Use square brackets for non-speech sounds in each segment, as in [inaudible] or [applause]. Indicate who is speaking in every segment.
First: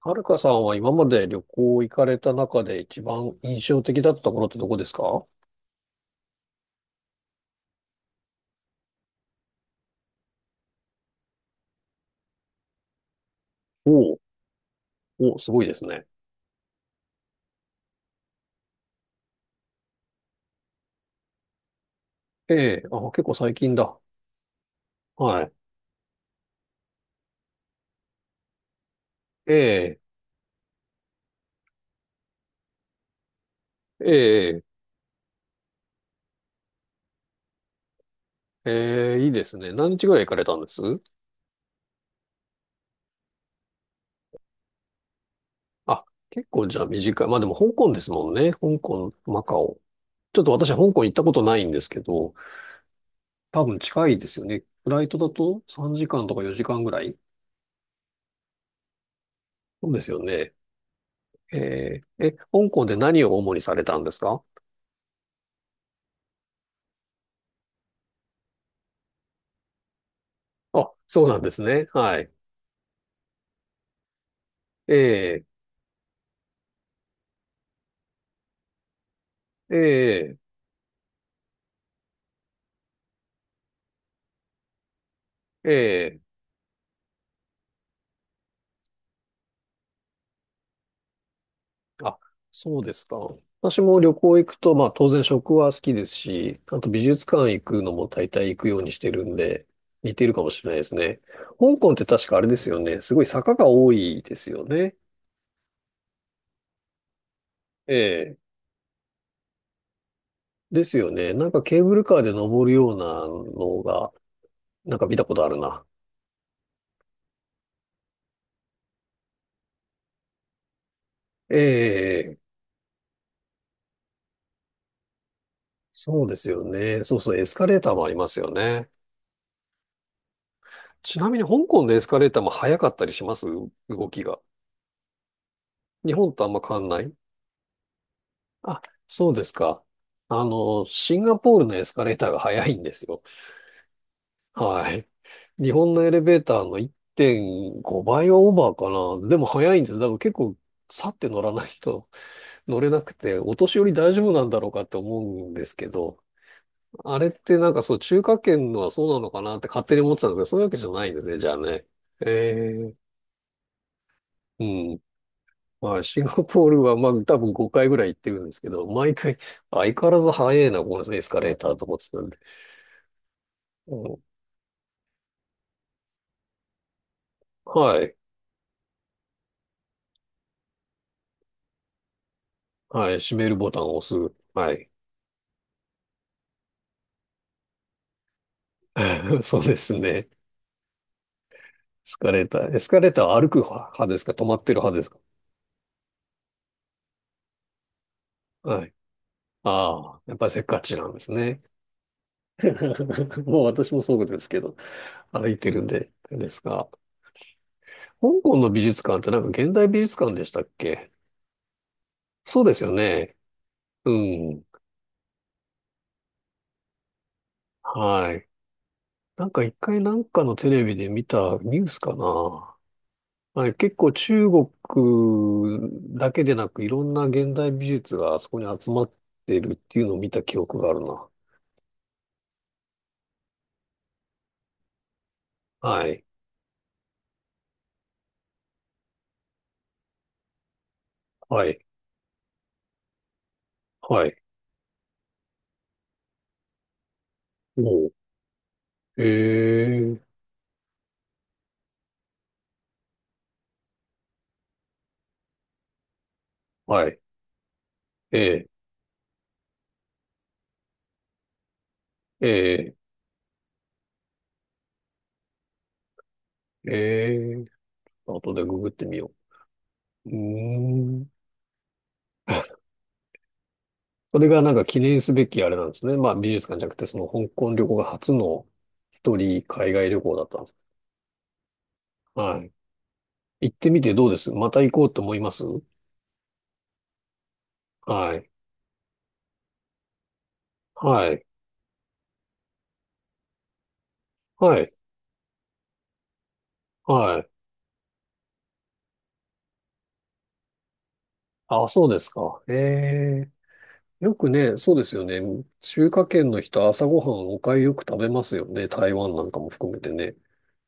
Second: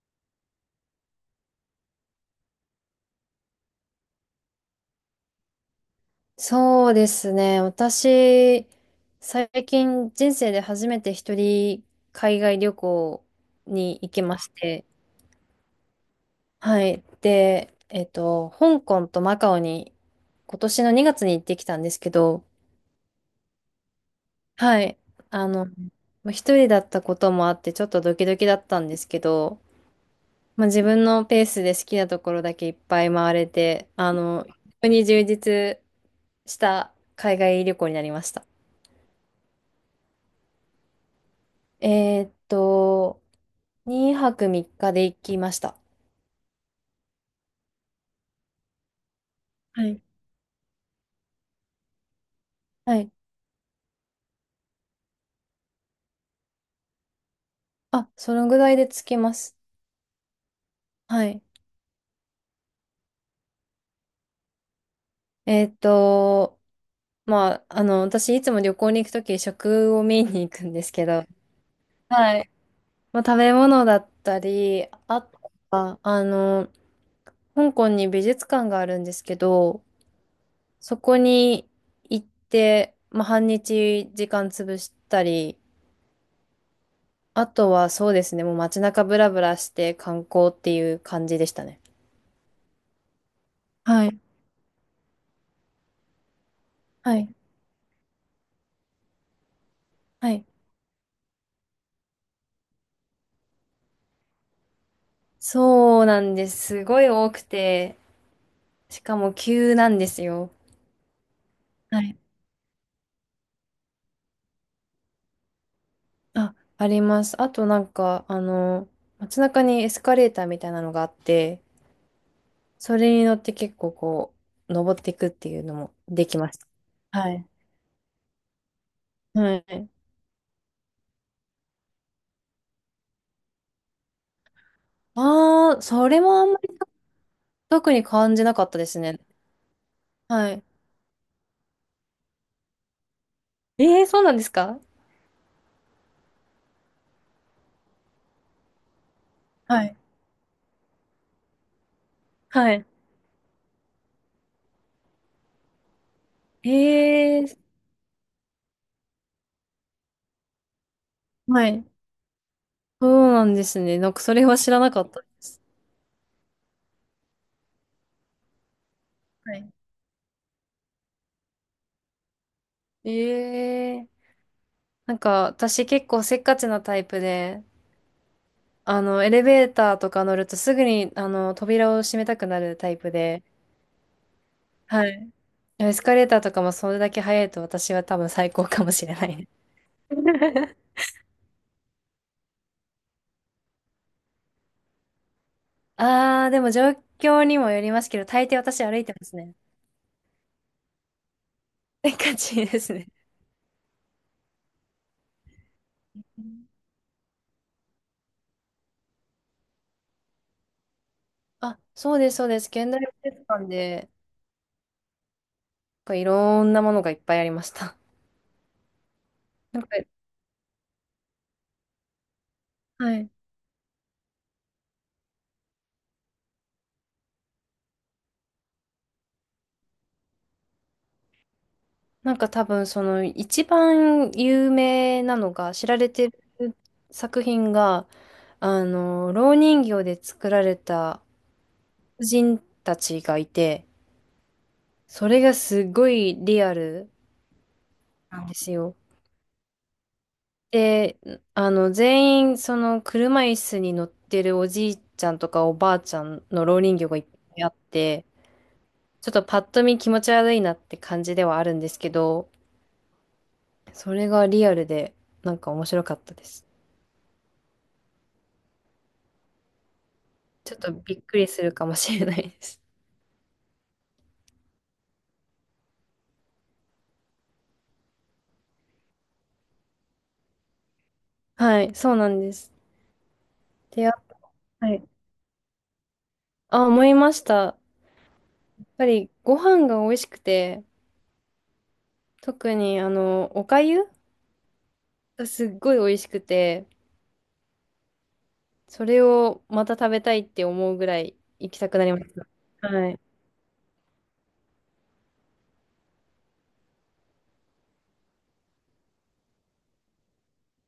Speaker 1: はるかさんは今まで旅行行かれた中で一番印象的だったところってどこですか？お
Speaker 2: そうですね。私、最近人生で初めて一人海外旅行に行
Speaker 1: お、
Speaker 2: きまして、
Speaker 1: おお、すごいですね。
Speaker 2: はい。で、香港とマカオに今年の2月に行ってきたんですけど、
Speaker 1: ええ、あ、結構最近だ。
Speaker 2: はい。
Speaker 1: は
Speaker 2: あ
Speaker 1: い。
Speaker 2: の、まあ一人だったこともあってちょっとドキドキだったんですけ
Speaker 1: え
Speaker 2: ど、
Speaker 1: え、
Speaker 2: まあ、自分のペースで好きなところだけいっぱい回れて、
Speaker 1: え
Speaker 2: 非
Speaker 1: え、
Speaker 2: 常に充実した海外旅行になりました。
Speaker 1: ええ、いいですね。何日ぐらい行かれたんです？
Speaker 2: えーっと、2泊3日で行きました。
Speaker 1: あ、結構じゃあ短い。まあでも香港ですもんね。香港、マカオ。
Speaker 2: はい。
Speaker 1: ちょっと私香港行ったことないんですけど、
Speaker 2: はい。
Speaker 1: 多分近いですよね。フライトだと3時間とか4時間ぐらい。
Speaker 2: あ、そのぐらいで着きます。
Speaker 1: そうですよね。
Speaker 2: はい。
Speaker 1: ええ、え、香港で何を主にされたんですか？
Speaker 2: えーっと、まあ、私いつも旅行に行くとき食を見に行くんで
Speaker 1: あ、
Speaker 2: すけ
Speaker 1: そ
Speaker 2: ど、
Speaker 1: うなんですね。はい。
Speaker 2: はい。まあ、食べ物だったり、
Speaker 1: え
Speaker 2: あ
Speaker 1: え、
Speaker 2: とは、香港に美術館があるんですけ
Speaker 1: え
Speaker 2: ど、
Speaker 1: え、
Speaker 2: そこに行って、まあ、半日時間潰したり
Speaker 1: ええ。
Speaker 2: あとはそうですね、もう街中ブラブラして観光っていう感じでしたね。
Speaker 1: あ、そうですか。私も
Speaker 2: は
Speaker 1: 旅
Speaker 2: い。
Speaker 1: 行行くと、まあ当然食は好きですし、あと美
Speaker 2: は
Speaker 1: 術
Speaker 2: い。
Speaker 1: 館行くのも大体行くようにしてるんで、似て
Speaker 2: は
Speaker 1: るか
Speaker 2: い。
Speaker 1: もしれないですね。香港って確かあれですよね。すごい坂が多いですよね。
Speaker 2: そうなんです。すごい多く
Speaker 1: え
Speaker 2: て、
Speaker 1: え。
Speaker 2: しかも急なんですよ。
Speaker 1: ですよね。なんかケーブ
Speaker 2: は
Speaker 1: ルカ
Speaker 2: い。
Speaker 1: ーで登るようなのが、なんか見たことあるな。
Speaker 2: あ、あります。あとなんか、街中にエスカレーターみたいなのがあっ
Speaker 1: え
Speaker 2: て、
Speaker 1: え、
Speaker 2: それに乗って結構こう、登っていくっていうのも
Speaker 1: そ
Speaker 2: で
Speaker 1: うで
Speaker 2: き
Speaker 1: す
Speaker 2: まし
Speaker 1: よ
Speaker 2: た。
Speaker 1: ね。そう
Speaker 2: は
Speaker 1: そう、エ
Speaker 2: い。
Speaker 1: スカレーターもありますよね。
Speaker 2: はい。
Speaker 1: ちなみに香港のエスカレーターも速かったりします？動きが。
Speaker 2: ああ、そ
Speaker 1: 日
Speaker 2: れ
Speaker 1: 本
Speaker 2: も
Speaker 1: と
Speaker 2: あ
Speaker 1: あ
Speaker 2: ん
Speaker 1: ん
Speaker 2: ま
Speaker 1: ま
Speaker 2: り
Speaker 1: 変わんない？
Speaker 2: 特に感じなかった
Speaker 1: あ、
Speaker 2: ですね。
Speaker 1: そうですか。
Speaker 2: はい。
Speaker 1: シンガポールのエスカレーターが早いんですよ。
Speaker 2: ええ、そうなんですか？
Speaker 1: はい。日本のエレベーターの1.5倍はオーバーかな。でも早いん
Speaker 2: は
Speaker 1: です。
Speaker 2: い。
Speaker 1: だから結構、さって乗らないと
Speaker 2: は
Speaker 1: 乗
Speaker 2: い。
Speaker 1: れなくて、お年寄り大丈夫なんだろうかって思うんですけど、
Speaker 2: え
Speaker 1: あれっ
Speaker 2: え
Speaker 1: て
Speaker 2: ー。
Speaker 1: なんかそう、中華圏のはそうなのかなって勝手に思ってたんですけど、そういうわけじゃないんですね、じゃあ
Speaker 2: は
Speaker 1: ね。
Speaker 2: い。
Speaker 1: えー、
Speaker 2: そうなんですね。なんかそれは
Speaker 1: う
Speaker 2: 知らな
Speaker 1: ん。
Speaker 2: かったです。
Speaker 1: まあ、シンガポールは、まあ、多分5回ぐらい行ってるんですけど、毎回、
Speaker 2: はい。
Speaker 1: 相変わらず早いな、このエスカレーターと思ってたんで。う
Speaker 2: ええ、
Speaker 1: ん。
Speaker 2: なんか私結構せっかちなタイプで、
Speaker 1: はい。
Speaker 2: エレベーターとか乗るとすぐに、扉を閉めたくなるタイ
Speaker 1: は
Speaker 2: プ
Speaker 1: い。閉
Speaker 2: で、
Speaker 1: めるボタンを押す。はい。
Speaker 2: はい。エスカレーターとかもそれだけ早いと私は多分最高かもしれな
Speaker 1: [laughs]
Speaker 2: い。
Speaker 1: そうですね。エ
Speaker 2: [laughs]
Speaker 1: スカレーター。エスカレーターは歩く派ですか、止まってる派ですか？
Speaker 2: あー、でも状況にもよりますけど、大抵私
Speaker 1: はい。
Speaker 2: 歩いてますね。
Speaker 1: ああ、やっぱりせっかちなんですね。
Speaker 2: せっかちですね。
Speaker 1: [laughs] もう私もそうですけど、歩いてるんで、ですが。香港の美術館ってなんか現代美術館でしたっけ？
Speaker 2: あ、そうです、そうで
Speaker 1: そう
Speaker 2: す。
Speaker 1: です
Speaker 2: 現
Speaker 1: よ
Speaker 2: 代美
Speaker 1: ね。
Speaker 2: 術館で、
Speaker 1: うん。
Speaker 2: なんかいろんなものがいっぱいありました。
Speaker 1: はい。なんか
Speaker 2: [laughs]
Speaker 1: 一
Speaker 2: なんか、
Speaker 1: 回なんかのテレビで見たニュースかな。
Speaker 2: はい。
Speaker 1: はい、結構中国だけでなくいろんな現代美術があそこに集まってるっていうのを見た記憶があるな。
Speaker 2: なんか多分その一番有名なのが、知ら
Speaker 1: は
Speaker 2: れ
Speaker 1: い、
Speaker 2: てる作品が、蝋人形で作られた
Speaker 1: はい、
Speaker 2: 婦人たちがいて、
Speaker 1: はい。
Speaker 2: それがすごいリアル
Speaker 1: おう。
Speaker 2: なんですよ。
Speaker 1: ええ、
Speaker 2: で、全員その車椅子に乗ってるおじいちゃんとかおばあちゃんの蝋人形
Speaker 1: は
Speaker 2: が
Speaker 1: い。
Speaker 2: いっぱいあって、
Speaker 1: ええ、
Speaker 2: ちょっとパッと見気持ち悪いなって感じではあるんですけど、
Speaker 1: ええ、
Speaker 2: それがリアルで、なんか面白かったです。
Speaker 1: ええ、後でググってみよう。うー
Speaker 2: ちょっとびっ
Speaker 1: ん。
Speaker 2: くりするかもしれないです。
Speaker 1: [laughs] それがなんか記念すべきあれなんですね。まあ美術館じゃなくて、その香港旅行が初の一人海外旅行だったんです。
Speaker 2: [laughs] はい、そうなんで
Speaker 1: はい。
Speaker 2: す。
Speaker 1: 行ってみ
Speaker 2: で、や
Speaker 1: てどう？ですまた行
Speaker 2: は
Speaker 1: こ
Speaker 2: い。
Speaker 1: うと思います？
Speaker 2: あ、思いました。や
Speaker 1: はい。
Speaker 2: っぱりご飯が美味しくて、
Speaker 1: はい。
Speaker 2: 特にお粥
Speaker 1: はい。
Speaker 2: がすっごい美味しくて、
Speaker 1: はい。
Speaker 2: それをまた食べたいって思うぐらい行き
Speaker 1: あ、
Speaker 2: たくな
Speaker 1: そう
Speaker 2: りま
Speaker 1: で
Speaker 2: し
Speaker 1: す
Speaker 2: た。
Speaker 1: か。え
Speaker 2: はい。
Speaker 1: え。よくね、そうですよね。中華圏の人、朝ごはんお粥よく食べますよね。台湾なんかも含めてね。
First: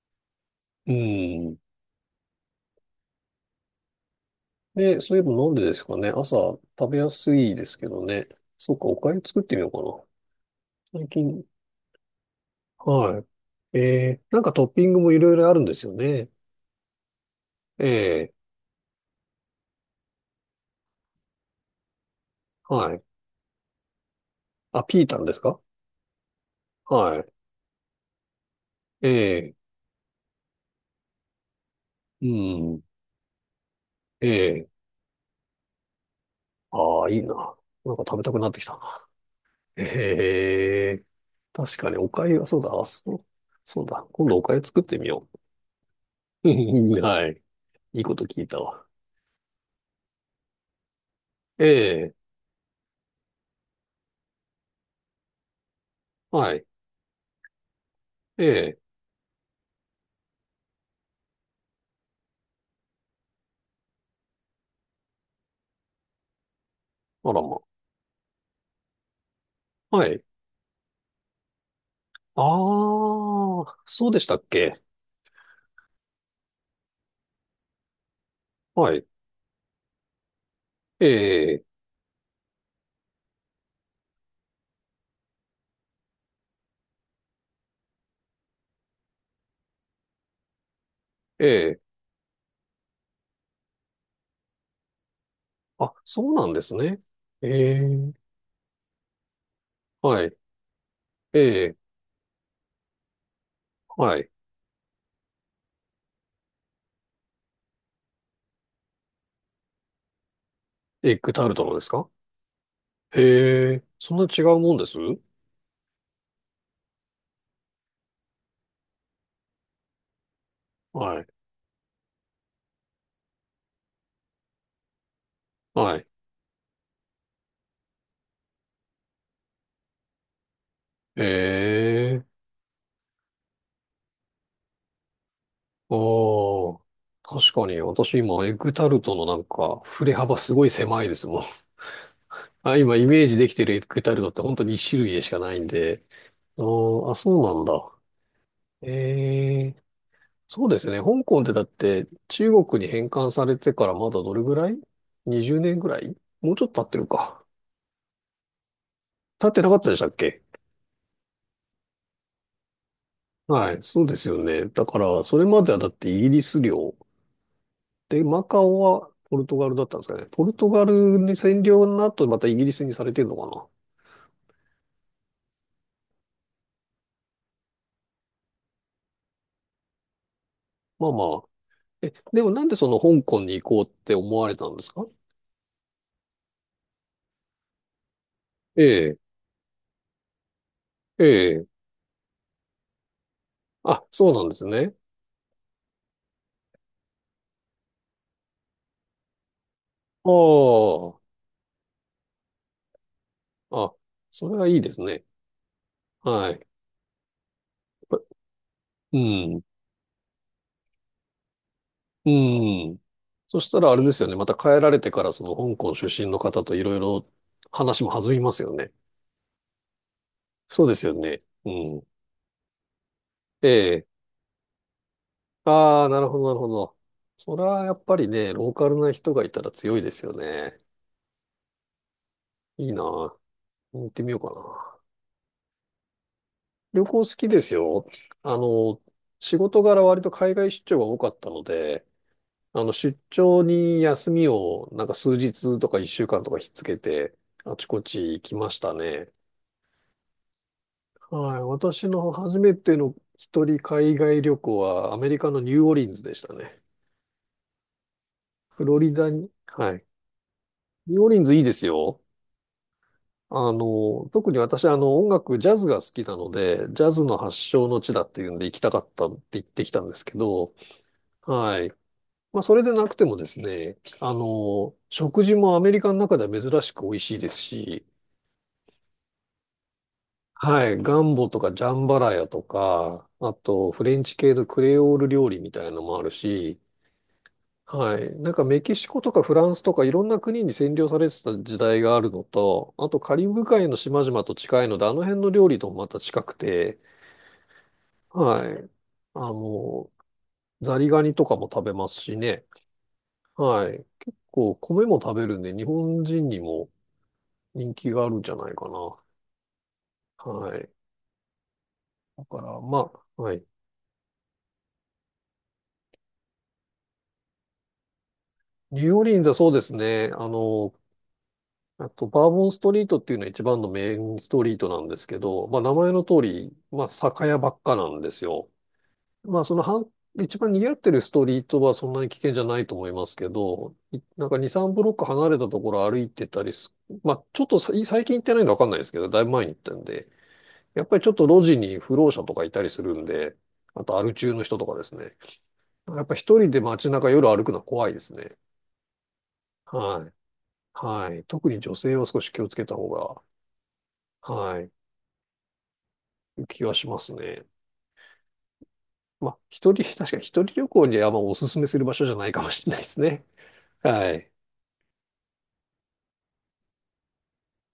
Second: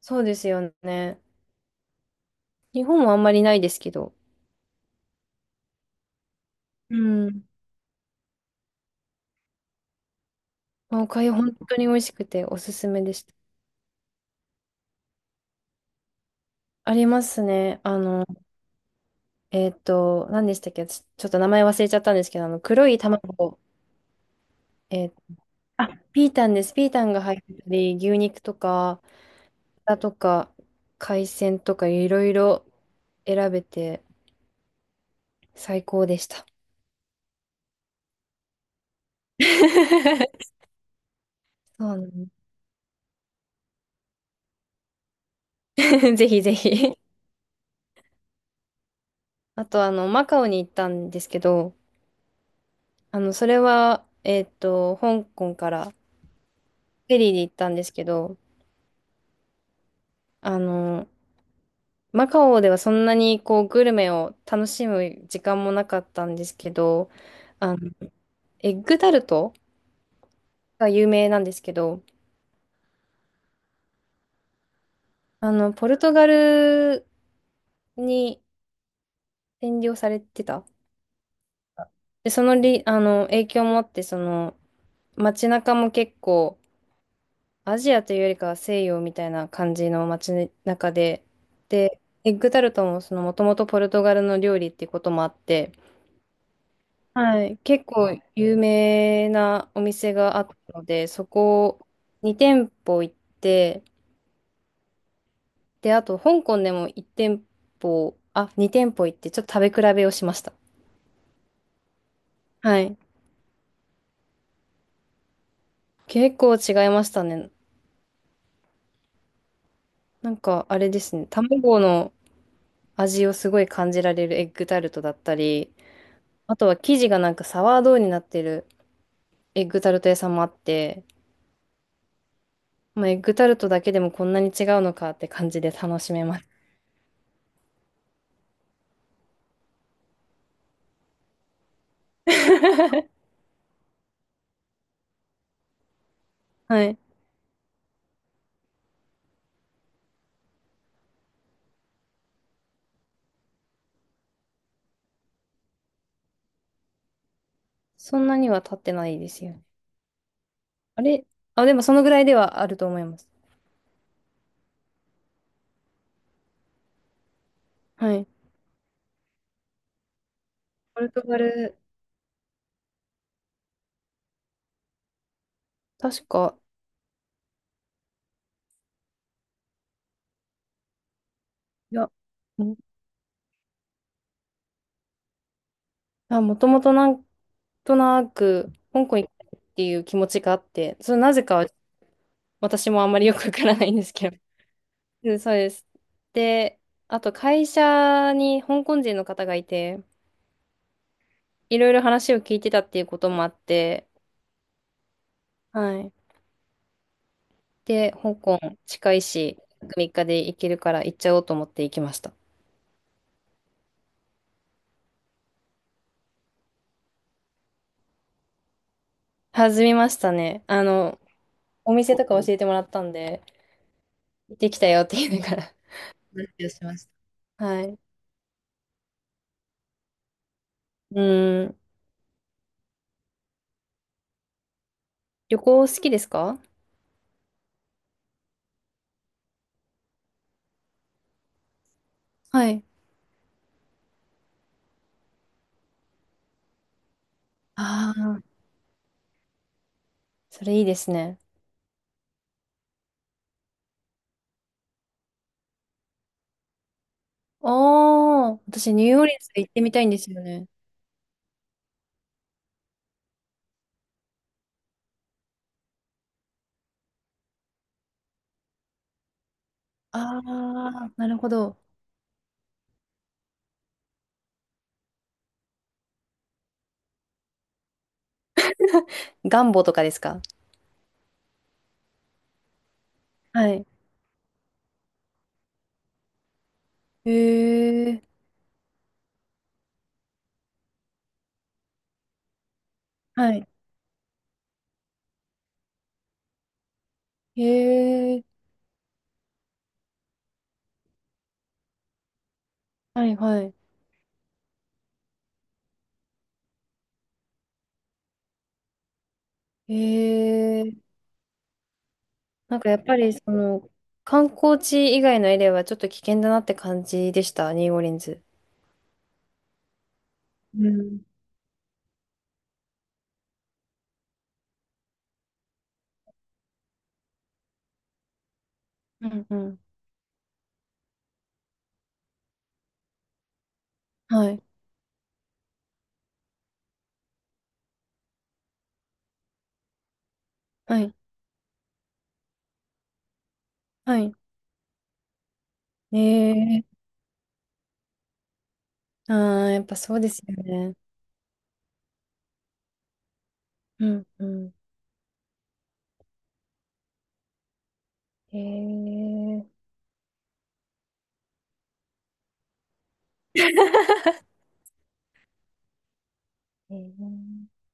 Speaker 2: そうですよ
Speaker 1: う
Speaker 2: ね。
Speaker 1: ん。
Speaker 2: 日本はあんまりないですけど。
Speaker 1: で、そういえばなんでですかね。朝食
Speaker 2: う
Speaker 1: べやす
Speaker 2: ん。
Speaker 1: いですけどね。そっか、お粥作ってみようかな。
Speaker 2: まあお
Speaker 1: 最
Speaker 2: 粥
Speaker 1: 近。
Speaker 2: 本当に美味しくておすすめでし
Speaker 1: は
Speaker 2: た。
Speaker 1: い。ええ、なんかトッピングもいろいろあるんですよね。
Speaker 2: ありますね。
Speaker 1: ええ。
Speaker 2: 何でしたっけ？ちょっと名前忘れちゃったんですけど、黒
Speaker 1: は
Speaker 2: い
Speaker 1: い。
Speaker 2: 卵、
Speaker 1: あ、ピー
Speaker 2: えー
Speaker 1: タンですか？
Speaker 2: あ、ピータンです。ピータン
Speaker 1: は
Speaker 2: が入ってたり、牛肉とか、
Speaker 1: い。ええ。
Speaker 2: 豚とか、海鮮とか、いろ
Speaker 1: う
Speaker 2: いろ
Speaker 1: ん。
Speaker 2: 選べて、
Speaker 1: ええ。
Speaker 2: 最高でした。
Speaker 1: ああ、いいな。なんか食べたくなってきたな。え
Speaker 2: [laughs]
Speaker 1: え、確
Speaker 2: そ
Speaker 1: かに
Speaker 2: うな
Speaker 1: お
Speaker 2: ん
Speaker 1: 粥はそうだ。あ、そう、そうだ。今度お粥作ってみよ
Speaker 2: です。 [laughs] ぜひ
Speaker 1: う。
Speaker 2: ぜひ。
Speaker 1: [laughs] はい。いいこと聞いたわ。
Speaker 2: あと、マカオに行ったんですけ
Speaker 1: え
Speaker 2: ど、
Speaker 1: え、
Speaker 2: それは、香港からフ
Speaker 1: はい。
Speaker 2: ェリーで行ったんですけど、
Speaker 1: ええ、
Speaker 2: あの、マカオではそんなにこうグルメを楽しむ時間もなかったんですけど、
Speaker 1: あらま。
Speaker 2: あの、エッグタルト
Speaker 1: はい。
Speaker 2: が有名なんですけど、
Speaker 1: ああ、そうでしたっけ。
Speaker 2: ポルトガルに
Speaker 1: はい。
Speaker 2: 占領されてた。
Speaker 1: ええ、
Speaker 2: で、その影響もあって、その、街中も結構、アジアというよりかは西洋みたいな感じの街中で、
Speaker 1: ええ、
Speaker 2: で、エッグタルトももともとポルトガルの料理っていうこともあって、
Speaker 1: あ、そうなんですね。
Speaker 2: は
Speaker 1: え
Speaker 2: い、結
Speaker 1: え、
Speaker 2: 構有名なお店
Speaker 1: はい。
Speaker 2: があったので、そ
Speaker 1: ええ、
Speaker 2: こ2店舗行って、
Speaker 1: はい。
Speaker 2: で、あと香港でも1店舗、あ、2店舗行って、ちょっと食べ比べをしました。
Speaker 1: エッグタルトのですか？
Speaker 2: はい。
Speaker 1: へえ、そんな違うもんです？
Speaker 2: 結構違いましたね。なんかあれです
Speaker 1: はい。
Speaker 2: ね、卵の味をすごい感じられるエッグタルトだったり、
Speaker 1: はい。
Speaker 2: あとは生地がなんかサワードーになってるエッグタルト屋さんもあって、
Speaker 1: ええ。
Speaker 2: まあ、エッグタルトだけでもこんなに違うのかって感じで
Speaker 1: あ
Speaker 2: 楽しめます。
Speaker 1: あ、確かに私今エッグタルトのなんか振れ幅すごい狭いですもん。[laughs] あ、今イメージできてるエッグタルトって本当に一種類でしかないんで。あ
Speaker 2: はい。
Speaker 1: ーあ、そうなんだ。ええ、そうですね。香港ってだって中国に返還されてからまだどれぐらい？ 20 年ぐらい、もうちょっと経ってるか。
Speaker 2: そんなには経ってないです
Speaker 1: 経っ
Speaker 2: よ
Speaker 1: て
Speaker 2: ね。
Speaker 1: なかったでしたっけ？
Speaker 2: あれ、あ、でもそのぐらいではあると思います。
Speaker 1: はい、そうですよね。だからそれまではだってイギリス領。
Speaker 2: は
Speaker 1: で、
Speaker 2: い。
Speaker 1: マカオはポルトガルだったんですかね。ポルトガ
Speaker 2: ポル
Speaker 1: ル
Speaker 2: ト
Speaker 1: に
Speaker 2: ガ
Speaker 1: 占
Speaker 2: ル、
Speaker 1: 領の後、またイギリスにされてるのかな。
Speaker 2: 確か、
Speaker 1: まあまあ。
Speaker 2: いや、
Speaker 1: え、でもなん
Speaker 2: ん
Speaker 1: でその香港に行こうって思われたんですか？
Speaker 2: あ、もともとなんとなく、
Speaker 1: え
Speaker 2: 香
Speaker 1: え、
Speaker 2: 港行きたいっていう気持ちがあって、それ
Speaker 1: え
Speaker 2: なぜかは
Speaker 1: え。
Speaker 2: 私もあんまりよくわからないんで
Speaker 1: あ、
Speaker 2: す
Speaker 1: そ
Speaker 2: け
Speaker 1: う
Speaker 2: ど。
Speaker 1: なんですね。
Speaker 2: うん、そうです。で、あと会社に香港人の方がいて、
Speaker 1: あ
Speaker 2: いろいろ話を聞いてたっていうこともあっ
Speaker 1: あ、あ、
Speaker 2: て、
Speaker 1: それはいいですね。
Speaker 2: はい。
Speaker 1: はい。
Speaker 2: で、香港近
Speaker 1: う
Speaker 2: いし、
Speaker 1: ん、
Speaker 2: 3日で行けるから行っちゃおうと思って行きまし
Speaker 1: う
Speaker 2: た。
Speaker 1: ん。そしたらあれですよね。また帰られてからその香港出身の方といろいろ話も弾みますよね。
Speaker 2: 弾みましたね。
Speaker 1: そうですよね。う
Speaker 2: お
Speaker 1: ん。
Speaker 2: 店とか教えてもらったんで、
Speaker 1: え、
Speaker 2: 行ってきたよって言いながら
Speaker 1: ああ、なるほど、なるほ
Speaker 2: [laughs]。し
Speaker 1: ど。
Speaker 2: まし
Speaker 1: それ
Speaker 2: た。は
Speaker 1: はや
Speaker 2: い。
Speaker 1: っぱりね、ローカルな人がいたら強いですよね。
Speaker 2: うん。
Speaker 1: いいな。行ってみようかな。
Speaker 2: 旅行好きですか？
Speaker 1: 旅行好きですよ。あの、仕事柄割と海外出張が多かったので、
Speaker 2: はい。
Speaker 1: 出張に休みをなんか数日とか一週間とかひっつけて、あちこ
Speaker 2: あ
Speaker 1: ち行き
Speaker 2: あ、
Speaker 1: ましたね。
Speaker 2: それいいですね。
Speaker 1: はい。私の初めての一人海外旅行はアメリカのニューオーリンズでしたね。
Speaker 2: ああ、
Speaker 1: フ
Speaker 2: 私
Speaker 1: ロ
Speaker 2: ニ
Speaker 1: リ
Speaker 2: ューオー
Speaker 1: ダ
Speaker 2: リン
Speaker 1: に。
Speaker 2: ズ行ってみ
Speaker 1: は
Speaker 2: た
Speaker 1: い。
Speaker 2: いんですよね。
Speaker 1: ニューオーリンズいいですよ。特に私、音楽、ジャズが好きなので、ジャズの発祥の地だっていうんで行きたかったって言ってきたんですけど、
Speaker 2: あー、なるほど。
Speaker 1: はい。まあ、それでなくてもですね、食事もアメリカの中では珍しく美味しいですし、
Speaker 2: ガンボとかですか？
Speaker 1: はい。ガンボとかジャンバラヤとか、あ
Speaker 2: はい。
Speaker 1: と、フレンチ系のクレオール料理みたいなのもあるし、
Speaker 2: へ
Speaker 1: は
Speaker 2: え。
Speaker 1: い。なんかメキシコとかフランスとかいろんな国に占領されてた時代があるのと、あとカリ
Speaker 2: は
Speaker 1: ブ
Speaker 2: い。
Speaker 1: 海の島々と近いので、あの辺の料理ともまた近くて、
Speaker 2: へえ。
Speaker 1: はい。あの、ザリガニとかも食べますしね。
Speaker 2: はいはい。
Speaker 1: はい。結構米も食べるんで、日本人にも人気があるんじゃないかな。
Speaker 2: へ
Speaker 1: はい。
Speaker 2: え。
Speaker 1: だか
Speaker 2: な
Speaker 1: ら、
Speaker 2: んかやっ
Speaker 1: ま
Speaker 2: ぱりそ
Speaker 1: あ、はい。
Speaker 2: の、観光地以外のエリアはちょっと危険だなって感じでした、ニューオーリンズ。
Speaker 1: ニューオーリンズはそうですね。あ
Speaker 2: う
Speaker 1: の、
Speaker 2: ん。
Speaker 1: あと、バーボンストリートっていうのは一番のメインストリートなんですけど、まあ、名前の通り、まあ、酒屋ばっかなんですよ。
Speaker 2: うんう
Speaker 1: まあ、そ
Speaker 2: ん。
Speaker 1: の半、一番賑わってるストリートはそんなに危険じゃないと思いますけど、いなん
Speaker 2: は
Speaker 1: か
Speaker 2: い。
Speaker 1: 2、3ブロック離れたところ歩いてたりす、まあ、ちょっとさ最近行ってないのわかんないですけど、だいぶ前に行ったんで、
Speaker 2: は
Speaker 1: やっ
Speaker 2: い。
Speaker 1: ぱりちょっと路地に不老者とかいたりするんで、あと
Speaker 2: は
Speaker 1: ア
Speaker 2: い。
Speaker 1: ル中の人とかですね。
Speaker 2: え
Speaker 1: やっぱ一人で
Speaker 2: ー、
Speaker 1: 街中夜歩くのは怖いですね。
Speaker 2: あー、やっぱそう
Speaker 1: は
Speaker 2: で
Speaker 1: い。
Speaker 2: すよね。
Speaker 1: はい。特に女性は少し気をつけた方が、
Speaker 2: うん、うん。
Speaker 1: はい、気はしますね。
Speaker 2: え
Speaker 1: まあ、
Speaker 2: ー、
Speaker 1: 一人、確かに一人旅行にはあんまおすすめする場所じゃないかもしれないですね。はい。
Speaker 2: [laughs] えー、ちょっ